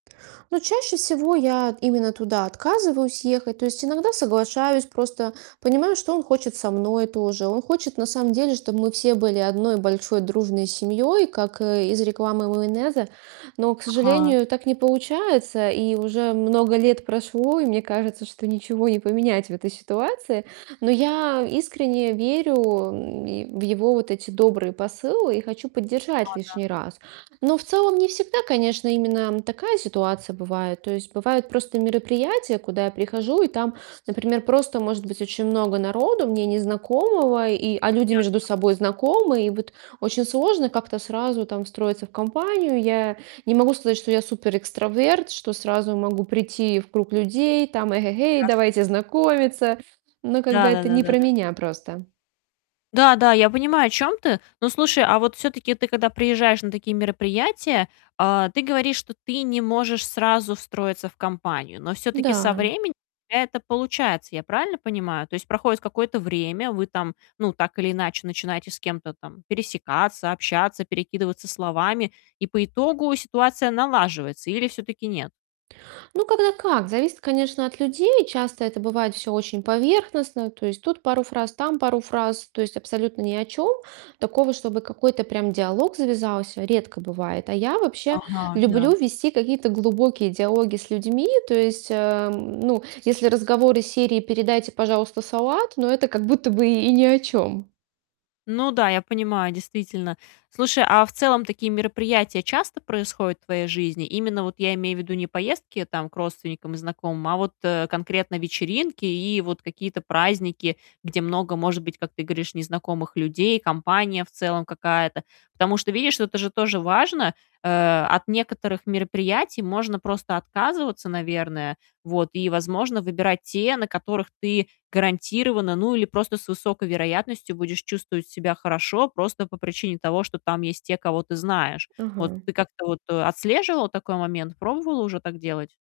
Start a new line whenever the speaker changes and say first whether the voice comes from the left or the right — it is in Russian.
right: Ну, чаще всего я именно туда отказываюсь ехать. То есть иногда соглашаюсь, просто понимаю, что он хочет со мной тоже. Он хочет на самом деле, чтобы мы все были одной большой дружной семьей, как, э, из рекламы майонеза. Но, к
left: Ага.
right: сожалению, так не получается. И уже много лет прошло, и мне кажется, что ничего не поменять в этой ситуации. Но я искренне верю, м, в его вот эти добрые посылы и хочу поддержать
left: Ага, да.
right: лишний раз. Но в целом не всегда, конечно, именно такая ситуация бывает. То есть бывают просто мероприятия, куда я прихожу, и там, например, просто может быть очень много народу, мне незнакомого, и а люди между
left: Понятно.
right: собой знакомы. И вот очень сложно как-то сразу там встроиться в компанию. Я не могу сказать, что я суперэкстраверт, что сразу могу прийти в круг людей, там: "Эге-гей,
left: Ясно.
right: давайте знакомиться!" Ну, как бы
left: Да, да,
right: это
left: да,
right: не
left: да,
right: про
left: да.
right: меня просто.
left: Да, да, я понимаю, о чём ты. Ну, слушай, а вот всё-таки ты, когда приезжаешь на такие мероприятия, э, ты говоришь, что ты не можешь сразу встроиться в компанию, но всё-таки со
right: Да.
left: временем это получается. Я правильно понимаю? То есть проходит какое-то время, вы там, ну, так или иначе, начинаете с кем-то там пересекаться, общаться, перекидываться словами, и по итогу ситуация налаживается или всё-таки нет?
right: Ну, когда как. Зависит, конечно, от людей. Часто это бывает всё очень поверхностно. То есть тут пару фраз, там пару фраз, то есть абсолютно ни о чём. Такого, чтобы какой-то прям диалог завязался, редко бывает. А я вообще
left: Ага,
right: люблю
left: да.
right: вести какие-то глубокие диалоги с людьми. То есть, эм, ну, если разговоры серии: "Передайте, пожалуйста, салат", ну, это как будто бы и ни о чём.
left: Ну да, я понимаю, действительно. Слушай, а в целом такие мероприятия часто происходят в твоей жизни? Именно, вот я имею в виду не поездки, там, к родственникам и знакомым, а вот, э, конкретно вечеринки и вот какие-то праздники, где много, может быть, как ты говоришь, незнакомых людей, компания в целом какая-то. Потому что, видишь, вот это же тоже важно. Э, от некоторых мероприятий можно просто отказываться, наверное, вот, и, возможно, выбирать те, на которых ты гарантированно, ну, или просто с высокой вероятностью будешь чувствовать себя хорошо просто по причине того, что там есть те, кого ты знаешь. Вот
right: Ага.
left: ты как-то вот, э, отслеживала такой момент, пробовала уже так делать?